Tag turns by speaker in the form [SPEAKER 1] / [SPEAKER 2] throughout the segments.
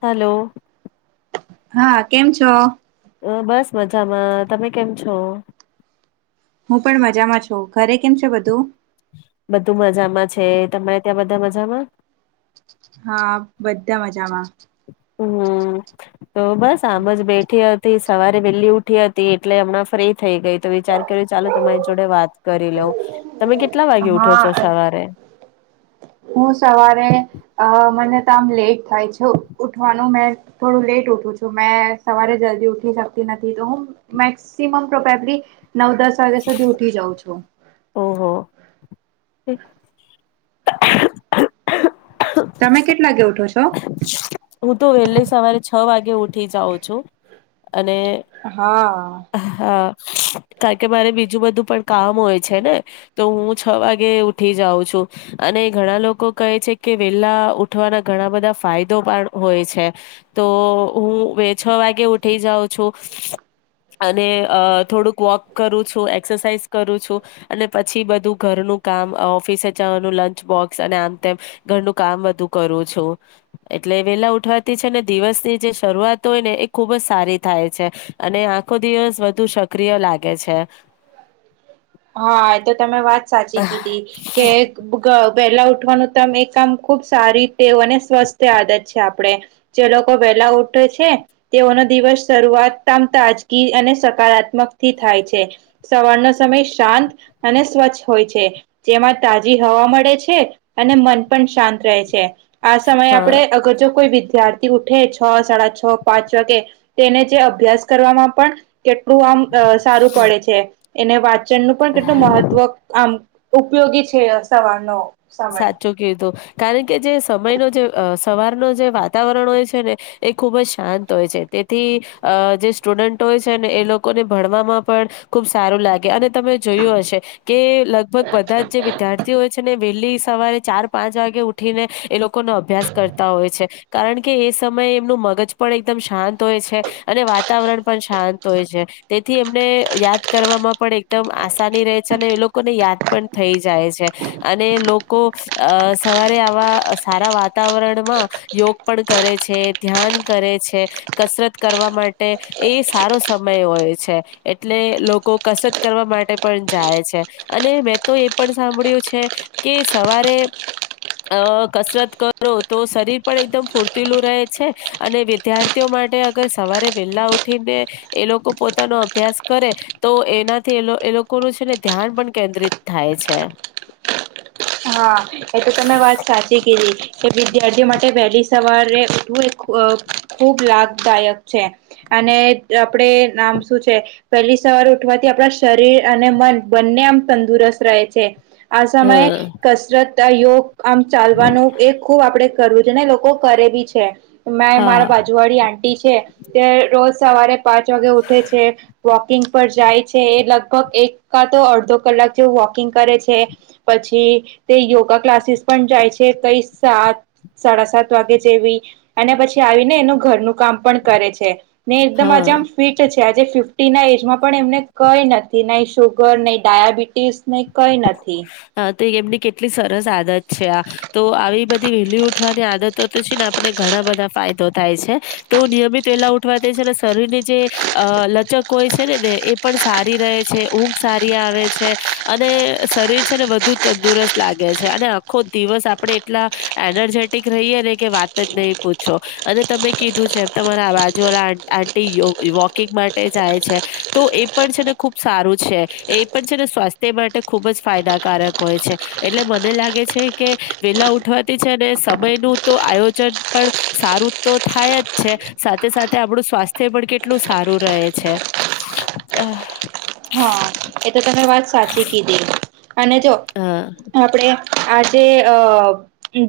[SPEAKER 1] Hello.
[SPEAKER 2] હા કેમ છો?
[SPEAKER 1] અ બસ મજામાં તમે કેમ છો?
[SPEAKER 2] હું પણ મજામાં છું ઘરે કેમ છે બધું
[SPEAKER 1] બધું મજામાં છે તમારે ત્યાં બધા મજામાં.
[SPEAKER 2] હા બધા મજા
[SPEAKER 1] હમ તો બસ આમ જ બેઠી હતી સવારે વહેલી ઉઠી હતી એટલે હમણાં ફ્રી થઈ ગઈ તો વિચાર કર્યો ચાલો તમારી જોડે વાત કરી લઉવ કેટલા વાગે ઉઠો છો
[SPEAKER 2] હા
[SPEAKER 1] સવારે
[SPEAKER 2] હું સવારે અ મને તો આમ લેટ થાય છે ઉઠવાનું મેં થોડું લેટ ઉઠુવ મે સવારે જલ્દી ઉઠી શકતી નથી તો હું મેક્સિમ નવ દસ વાગ્યા સુધી ઉઠી જાઉ છું
[SPEAKER 1] ઓહ.
[SPEAKER 2] તમે કેટલા વાગ ઉઠો છો?
[SPEAKER 1] હું તો વહેલે સવારે છ વાગે ઉઠી જાઉં છું અને
[SPEAKER 2] હા
[SPEAKER 1] હા કારણ કે મારે બીજું બધું પણ કામ હોય છે ને તો હું છ વાગે ઉઠી જાઉં છું અને ઘણા લોકો કહે છે કે વેલા ઉઠવાના ઘણા બધા ફાયદો પણ હોય છે તો હું બે છ વાગે ઉઠી જાઉં છો અને અ થોડુંક વોક કરું છું એસરસાઝ કરું છું અને પછી બધું ઘરનું કામ અ ઓફિસે જવાનું લંચ આમ તેમ ઘરનું કામ બધું કરું છો એટલે વેલા ઉઠવાતી છે ને દિવસ ની જે શરૂઆત હોય ને એ ખુબ જ સારી થાય છે અને આખો દિવસ બ વધુ સક્રિય લાગે છે.
[SPEAKER 2] હા એ તો તમે વાત સાચી કીધી કે ક વહેલા ઉઠવાનું તમ એ કામ ખુબ સારીતે અને સ્વસ્થ આદત છે આપણે જે લોકો વ પેલા ઉઠે છે તેઓનો દિવસ શરૂઆતમ તાજગી અને સકારાત્મક થી થાય છે. સવાર નો સમય શાંત અને સ્વચ્છ હોય છે જેમાં તાજી હવા મળે છે અને મન પણ શાંત રહે છે આ સમયે આપડે
[SPEAKER 1] હા.
[SPEAKER 2] અગર જો કોઈ વિ વિઘાથી ઉઠે છ સાડા છ પાંચ વાગે તેને જે અભ્યાસ કરવામાં પણ કે આપડું આમ અ સારું પડે છે એને વાચનનું પણ કેટલું મહત્વ આમ ઉપયોગી છે સવારનો સમય
[SPEAKER 1] સાચું કીધું કારણ કે જે સમયનો જેઅ સવાર ન જે વાતાવરણ હોય છે ને એ ખુબ જ શાંત હોય છે... તેથી અ જે સ્ટુડન્ટ હોય છે ને એ લોકોને ભણવામાં પણ ખૂબ સારું લાગે અને તમે જોયું હશે કે લગભગ બધા જ જે વિદ્યાર્થીઓ હોય છે ને વહેલી સવારે ચાર પાંચ વાગે ઉઠીને એ લોકોનો અભ્યાસ કરતા હોય છે કારણ કે એ સમય ટે એમનું મગજ પણ એકદમ શાંત હોય છે અને વાતાવરણ પણ શાંત હોય છે તેથી એમને યાદ કરવામાં પણ એકદમ આસાની રેહ છે ને એ લોકોને યાદ પણ થઈ જાય છે. અને લોકો અ સવારે આવા સારા વાતાવરણમાં યોગ પણ કરે છે, ધ્યાન કરે છે, કસરત કરવા માટે એ સારો સમય હોય છે. એટલે લોકો કસરત કરવા માટે પણ જાય છે અને મેં તો એ પણ સાંભળ્યું છે. કે સવારે અ કસરત કરો તો શરીર પણ એકદમ ફૂર્તીલું રહે છે અને વિદ્યાર્થીઓ મા માટે અ સવારે વેલા ઉઠીને એ લોકો પોતાનો અભ્યાસ કરે, તો એનાથી એ લો એ લોકોનું છે ને ધ્યાન પણ કેન્દ્રિત થાય છે.
[SPEAKER 2] હા, એ તો તમેં વાત સાચી કીધી. કે વિદ્યાર્થી માટે વેહલી સવારે ઉઠવું એ ખુ અ ખૂબ લાભદાયક છે. અને આપણેે નામ શું છે પેહલી સવારે ઉઠવાથી આપણા શરીર અને મન બંને આમ તંદુરસ્ત રહે છે. આ સમયે
[SPEAKER 1] હા
[SPEAKER 2] કસરત, યોગ, આમ ચાલવાનું એ ખુબ આપડે કરવું છે ને લોકો કરે બી છે, મેં
[SPEAKER 1] હા.
[SPEAKER 2] મારા બાજુ વાળી આંટી છે તે રોજ સવારે પાંચ વાગે ઉઠે છે, વોકિંગ પર જાય છે, એ લગભગ એક કાતો અડધો કલાક જેવું વોકિંગ કરે છે, પછી તે યોગા ક્લાસીસ પણ જાય છે, કઈ સાત સાડા સાત વાગે જેવી અને પછી આવીને એનું ઘરનું કામ પણ કરે છે. ને એકદમ આજે
[SPEAKER 1] હા.
[SPEAKER 2] આમ ફિટ છે, આજે ફીફ્ ટી ના એજમાં પણ એમને કઈ નથી, નહી શુગર નહી ડાયાબિટીસ. ને કઈ નથી.
[SPEAKER 1] તે એમની કેટલી સરસ આદત છે આ, તો આવી બધી વેહલી ઉઠવાની આદતો તો છે ને આપણે ઘણા બધા ફાયદો થાય છે તો નિયમિત વેલા ઉઠવા થી છે ને સરીરની જે અ લચક હોય છે નેે ને એ પણ સારી રહે છે, ઊંઘ સારી આવે છે અ ને શરીર છે ને વધુ તંદુરસ્ત લાગે છે અને આખો દિવસ આપણે એટલા એનજેટિ ક રહીયે ને કે વાત જ નહી પૂછો અને તમે કીધું છે, તમારા આ બાજુ વાળા આં આંટી યોગ વોકિંગ માટે જાય છે, તો એ પણ છે ને ખુબ સારું છે, એ પણ છે ને સ્વા તે માટે ખુબ જ ફાયદાકારક હોય છે. એટલે મને લાગે છે કે વેલા ઉઠવાતી છે ને સમયનું તો આયોજન પણ સારું તો થાય જ છે, સાથે સાથે આપણું સ્વાસ્થ્ય પણ કેટલું સારું રહે છે. અહ.
[SPEAKER 2] હા એ તો તમે વાત સાચી કીધી અને જો,
[SPEAKER 1] હા
[SPEAKER 2] આપડે આજે અ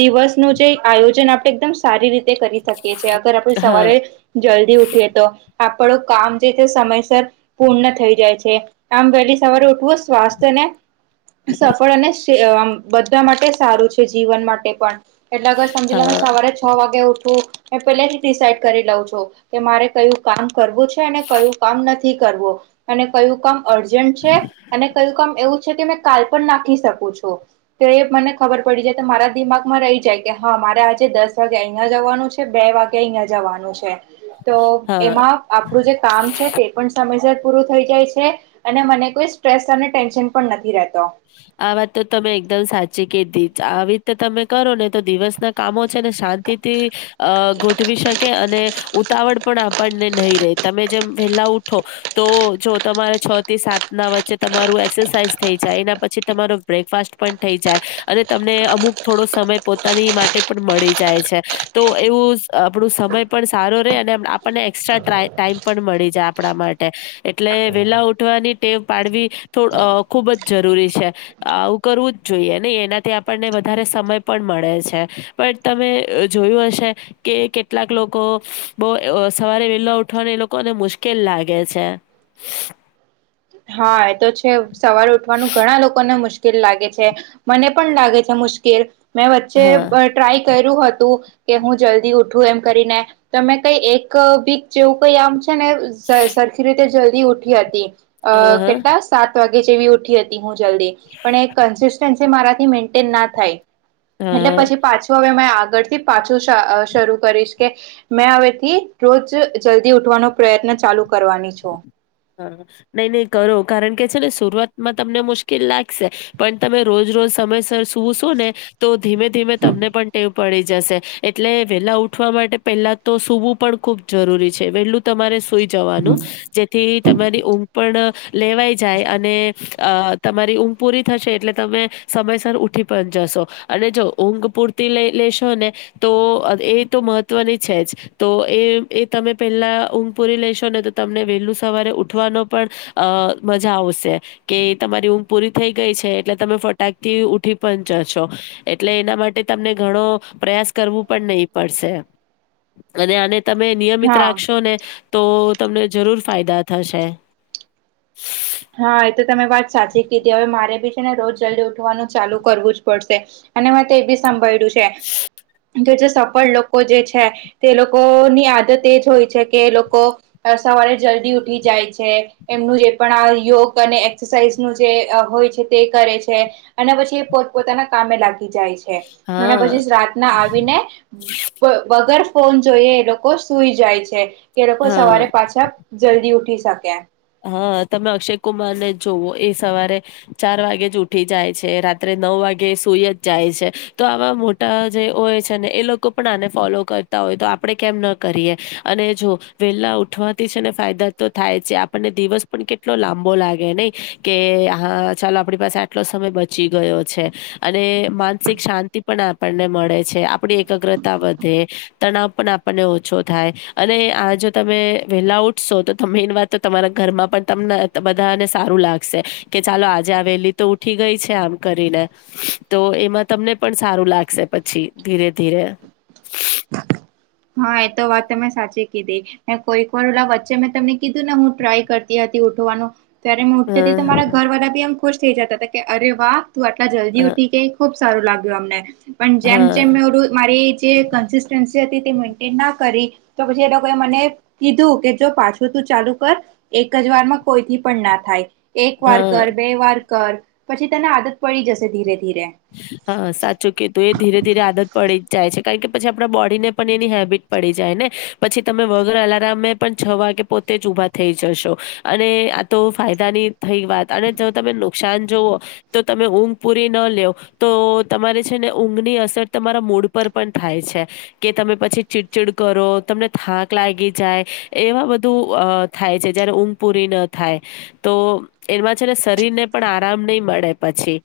[SPEAKER 2] દિવસ નું જે આયોજન આપે એકદમ સારી રીતે કરી શકીએ છે અગર આપણે
[SPEAKER 1] હા
[SPEAKER 2] સવારે જલ્દી ઉઠીએ તો, આપણું કામ જે તે સમયસર પૂર્ણ થઈ જાય છે, આમ વેહલી સવારે ઉઠવું સ્વાસ્થ્ય ને સફળ અને શ્રે અ બધા માટે સારું છે જીવન માટે પણ. એટલે કો સમજી
[SPEAKER 1] હા
[SPEAKER 2] લો‌‌‍ને સવારે છો વાગે ઉઠવું એ પેલેથી ડિસાઇડ કરી લઉં છું કે મારે કયું કામ કરવું છે અને કયું કામ નથી કરવું. અને કયું કામ અર્જન્ટ છે અને કયું કામ એવું છે કે મેં કાલ પણ નાખી શકું છું, તે મને ખબર પડી જાય તો મારા દિમાગમાં રહી જાય કે હા મારે આજે દસ વાગે અહીંયા જવાનું છે, બે વાગે અહીંયા જવાનું છે. તો
[SPEAKER 1] હા.
[SPEAKER 2] એમાં આપણું જે કામ છે તે પણ સમયસર પૂરું થઈ જાય છે અને મને કોઈ સ્ટ્રેસ અને ટેન્શન પણ નથી રેહ
[SPEAKER 1] આ વાત તો તમે એકદમ સાચી કીધી, આવી રીતે તમે કરો ને તો દિવસના કામો છે ને શાંતિ થી અ ગોઠવી શકે અને ઉતાવળ પણ આપણને નહી રે તમે જેમ વેહલા ઉઠો તો, જો તમારે છ થી સા ત ના વચ્ચે તમારું એક્સરસાઈઝ થઈ જાય, એના પછી તમારો બ્રેકફાસ્ટ પણ થઈ જાય અને તમને અમુક થોડો સમય પોતાની માટે પણ મળી જા ય છે, તો એવું આપણું સમય પણ સારો રેહ અને અમ આપણને એસ્ટ્રા ટ્રા ટાઈમ પણ મ ળી જાય આપણા માટે. એટલે વેહલા ઉઠવાની ટેવ પાડવી થો અ ખુબ જ જરૂરી છે આવું કરવું જ જોઈએ નહી એનાથી આપણને વધારે સમય પણ મળે છે પણ તમે જોયું હશે કે કેટલાક લોકો બહ સવારે વેલા ઉઠવાની એ લોકોને મુશ શ્કેલ લાગે છે.
[SPEAKER 2] હા એ તો છે સવાર ઉઠવાનું ઘણા લોકોને મુશ્ કીલ લાગે છે મને પણ લાગે છે મુશ્કેલ મેં વચ્ચે
[SPEAKER 1] હા.
[SPEAKER 2] ટ્રાય કર્યું હતું કે હું જલ્દી ઉઠું એમ કરીને તમે કઈ એક બી જેવું કઈ આમ છે ને સરખી રીતે જલ્દી ઉઠી હતી અ
[SPEAKER 1] હા, હા,
[SPEAKER 2] કેટલા સાત વાગ્ ગે જેવી ઉઠી હતી હું જલ્દી પણ એ કન્સિન્સી મારાથી મેન્ટેન ના થાય.
[SPEAKER 1] હા,
[SPEAKER 2] એટલે
[SPEAKER 1] હા.
[SPEAKER 2] પછી પાછું હવે મે આ ગથી પાછું શરૂ કરીશ કે મેં હવેથી રોજ જલ્દી ઉઠવાનો પ્રયત્ન ચાલુ કરવાની છો.
[SPEAKER 1] હા નહી નહી કરો કારણ કે છે ને શરૂઆતમાં તમને મુશ્કેલ લાગશે પણ તમે રોજ રોજ સમયસર સુવું છો ને તો ધીમે ધીમે તમને પણ ટેવ પડી જશે એટલે વેલા ઉઠવા માટે પેલા તો સુવું પણ ખુબ જરૂરી છે વેલું તમારે સુઈ જવાનું જેથી તમારી ઊંઘ પણ લેવાઈ જાય અને અ તમારી ઊંઘ પૂરી થશે એટલે તમે સમયસર ઉઠી પડ પણ જસો અને જો ઊંઘ પૂરતી લઈ લેશો ને તો એ તો મહત્વની છે જ. તો એ એ તમે પેલા ઊંઘ પુરી લેશો ને તો તમને વહેલું સવારે ઉઠવાનો પણ અ મજા આવશે કે તમારી ઉઊમ પૂરી થઈ ગઈ છે. એટલે તમે ફટાકથી ઉઠી પણ જશો એટલે એના માટે તમને ઘણો પ્રયાસ કરવો પન નહી પડશે અને આને તમે નિયમિત
[SPEAKER 2] હા
[SPEAKER 1] રાખશો ને તો તમને જરૂર ફાયદા થશે.
[SPEAKER 2] હા એ તો તમે વાત સાચી કીધી હવે મારે બી છે ને રોજ જલ્દી ઉઠવાનું ચાલુ કરવું જ પડશે. અને મે તે બી સાંભળ્યું છે કે સફળ લોકો જે છે તે લોકો ની આદત એજ હોય છે કે લોકો સવારે જ દી ઉઠી જાય છે એમનું જે પણ આ યોગ અને એક્સરસાઇઝ નું જે હોય છે તે કરે છે અને પછી એ પોત પોતાના કામે લાગી જાય છે. અને
[SPEAKER 1] હા,
[SPEAKER 2] પછી રાતના આવીને વગર ફોન જોઈએ એ લોકો સુૂઈ જાય છે કે એ લોકો
[SPEAKER 1] હા.
[SPEAKER 2] સવારે પાછા જલ્દી ઉઠી શકે.
[SPEAKER 1] હા તમે અક્ષય કુમાર ને જોવઓ એ સવારે ચાર વાગે જ ઉઠી જાય છે રાત્રે નવ વાગે સુઈ જ જાય છે તો આવા મોટા જે હોય છે ને એ લોકો પણ આને ફોલો કરતા તો આપણે કેમ ન કરીએ અને જો વેલા ઉઠવાથી છે ને ફાયદા તો થાય છે. ને દિવસ પણ કેટલો લાંબો લાગે નહી કે હા ચાલો આપણી પાસે આટલો સમય બચી ગયો. [unintelligible] અને માનસિક શાંતિ પણ આપણને મળે છે આપણી એકાગ્રતા વધે તણાવ પણ આપણને ઓછો થાય અને આ જો તમે વેલા ઉઠશો તો તમે એન વાત તો તમારા ઘરમાં પણ તમને બધાને સારું લાગશે કે ચાલો આજે આવેલી તો ઉઠી ગઈ છે આમ. કરીને તો એમાં તમને પણ સારું લાગશે પછી ધીરે ધીરે.
[SPEAKER 2] હા એ તો વાત તમે સાચી કીધી કોઈક વારલા વચ્ચે મેં તમને કીધું ને હું ટ્રાય કરતી હતી. ઉઠવાનો. ત્યારે મે ઉઠતી હતી તો
[SPEAKER 1] હા
[SPEAKER 2] મારા ઘર વાળા બી એમ ખુશ થઈ જતા હતા કે અરે વાહ તું આટલા જલ્દી
[SPEAKER 1] હા
[SPEAKER 2] ઉઠી ગઈ ખુબ સારું લાગુ અમને પણ
[SPEAKER 1] હા
[SPEAKER 2] જેમ જેમ મારું મારી જે કેન્સ્ટિટન્સી હતી તે મેન્ટન ના કરી તો પછી એ લોકો મને કીધું કે જો પાછું તું ચાલુ કર એક જ વારમાં કોઈથી પણ ના થાય. એક વાર
[SPEAKER 1] હા.
[SPEAKER 2] કર બે વાર કર પછી તેને આદત પડી જશે ધીરે. ધીરે
[SPEAKER 1] હા સાચું કેતું એ ધીરે ધીરે આદત પડી જાય છે. કારણ કે પછી આપણા બોડીને પણ એની હેબિટ પડી જાય ને પછી તમે વગર અલાર્મ પણ છ વાગે પો તે જ ઊભા થઈ જશો અને આ તો ફાયદાની થઈ વાત અને જો તમે નુકસાન જવઓ. તો તમે ઊંઘ પુરી ન લેવ તો તમારે છે ને ઊંઘની અસર તમારા મૂડ પર પણ થાય છે કે તમે પછી ચીડચીડ કરો. તમને થાંક લાગી જાય, એવા બધું થાય છે, જયારે ઊંઘ પૂરી ન થાય તો એમાં છે ને, શરીરને પણ આરામ નહી, મળે પછી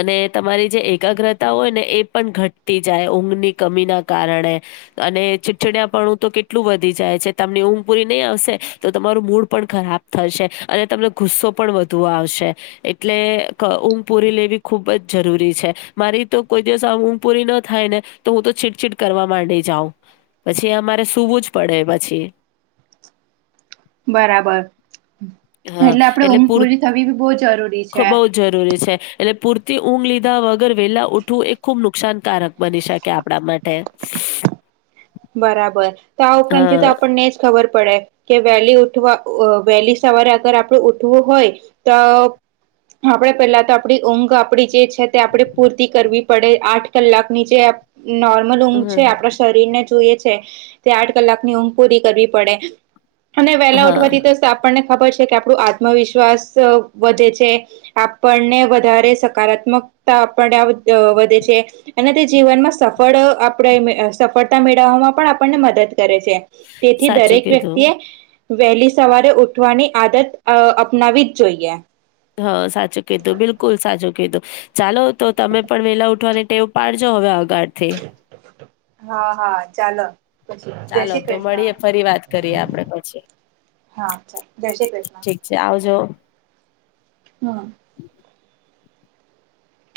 [SPEAKER 1] અને તમારી જે એકાગ્રતા હોય, ને એ પણ ઘટતી જાય, ઊંઘની કમીના કારણે અને ચીડછડયાપણું તો કેટલું વધી જાય છે, તમને ઊંઘ પુરી નહી, આવશે તો તમારું મૂળ પણ ખરાબ થશે, અને તમને ગુસ્સો પણ વધુ આવશે, એટલે ઉમ પુરી લ એવી ખુબ જ જરૂરી છે, મારી તો કોઈ દિવસ આ ઊંઘ પૂરી ન થાય, ને તો હું તો છીટછીટ કરવા માંડીશ વ પછી, અમારે સુવું જ પડે પછી.
[SPEAKER 2] બરાબર,
[SPEAKER 1] હા
[SPEAKER 2] એટલે આપડે ઊંમઘ
[SPEAKER 1] પૂર
[SPEAKER 2] પૂરી થવી બી બહ જરૂરી
[SPEAKER 1] ખ
[SPEAKER 2] છે.
[SPEAKER 1] બહુ જ જરૂરી છે એટલે પૂરતી ઊંઘ લીધા વગર વેલા ઉઠવું, એ ખુબ નુકસાનકારક બની શકે આપણા માટે
[SPEAKER 2] બરાબર, તો આ ઉપરાંત થી તો
[SPEAKER 1] હા
[SPEAKER 2] આપણને જ ખબર પડ પડે કે વહેલી, ઉઠવા વહેલી સવારે અગર આપડું ઉઠવું હોય, તો આપણે પેલા તો આપણી ઊંઘ આપડી જે છે, તે આપણે પૂરતી કરવી પડે આઠ કલાકની જે નોર્મલ ઊંઘ છે,
[SPEAKER 1] હ
[SPEAKER 2] આપણા શરીર ને જ જોઈએ છે, તે આઠ કલાક ની ઊંઘ પૂરી કરવી પડે અને વહેલા ઉઠવાથી.
[SPEAKER 1] હા
[SPEAKER 2] તો આપણને ખબર છે, કે આપણું આત્મવિશ્વાસ વધે છે, આપણને વધારે સકારાત્મક આપ વધે છે, અને તે જીવનમાં સફળ આપણે સફળ મેળવવામાં પણ આપણને મદદ કરે છે, તેથી
[SPEAKER 1] સાચું
[SPEAKER 2] દરેક
[SPEAKER 1] કીધું.
[SPEAKER 2] વ્યક્તિએ વહેલી સવારે ઉઠવાની આદત અપનાવી જ જોઈએ
[SPEAKER 1] હા, સાચું કીધું બિલકુલ સાચું કીધું ચાલો, તો તમે પણ વેલા ઉઠવાને ટેવ પાડજો હવે આથી
[SPEAKER 2] હા, હા ચાલ પછી, જય
[SPEAKER 1] ચાલો
[SPEAKER 2] શ્રી
[SPEAKER 1] તો
[SPEAKER 2] કૃષ્ણ
[SPEAKER 1] મળીએ ફરી વાત કરીએ આપડે પછી
[SPEAKER 2] હા, ચા જય શ્રી કૃષ્ણ.
[SPEAKER 1] ઠીક છે આવજો.
[SPEAKER 2] હા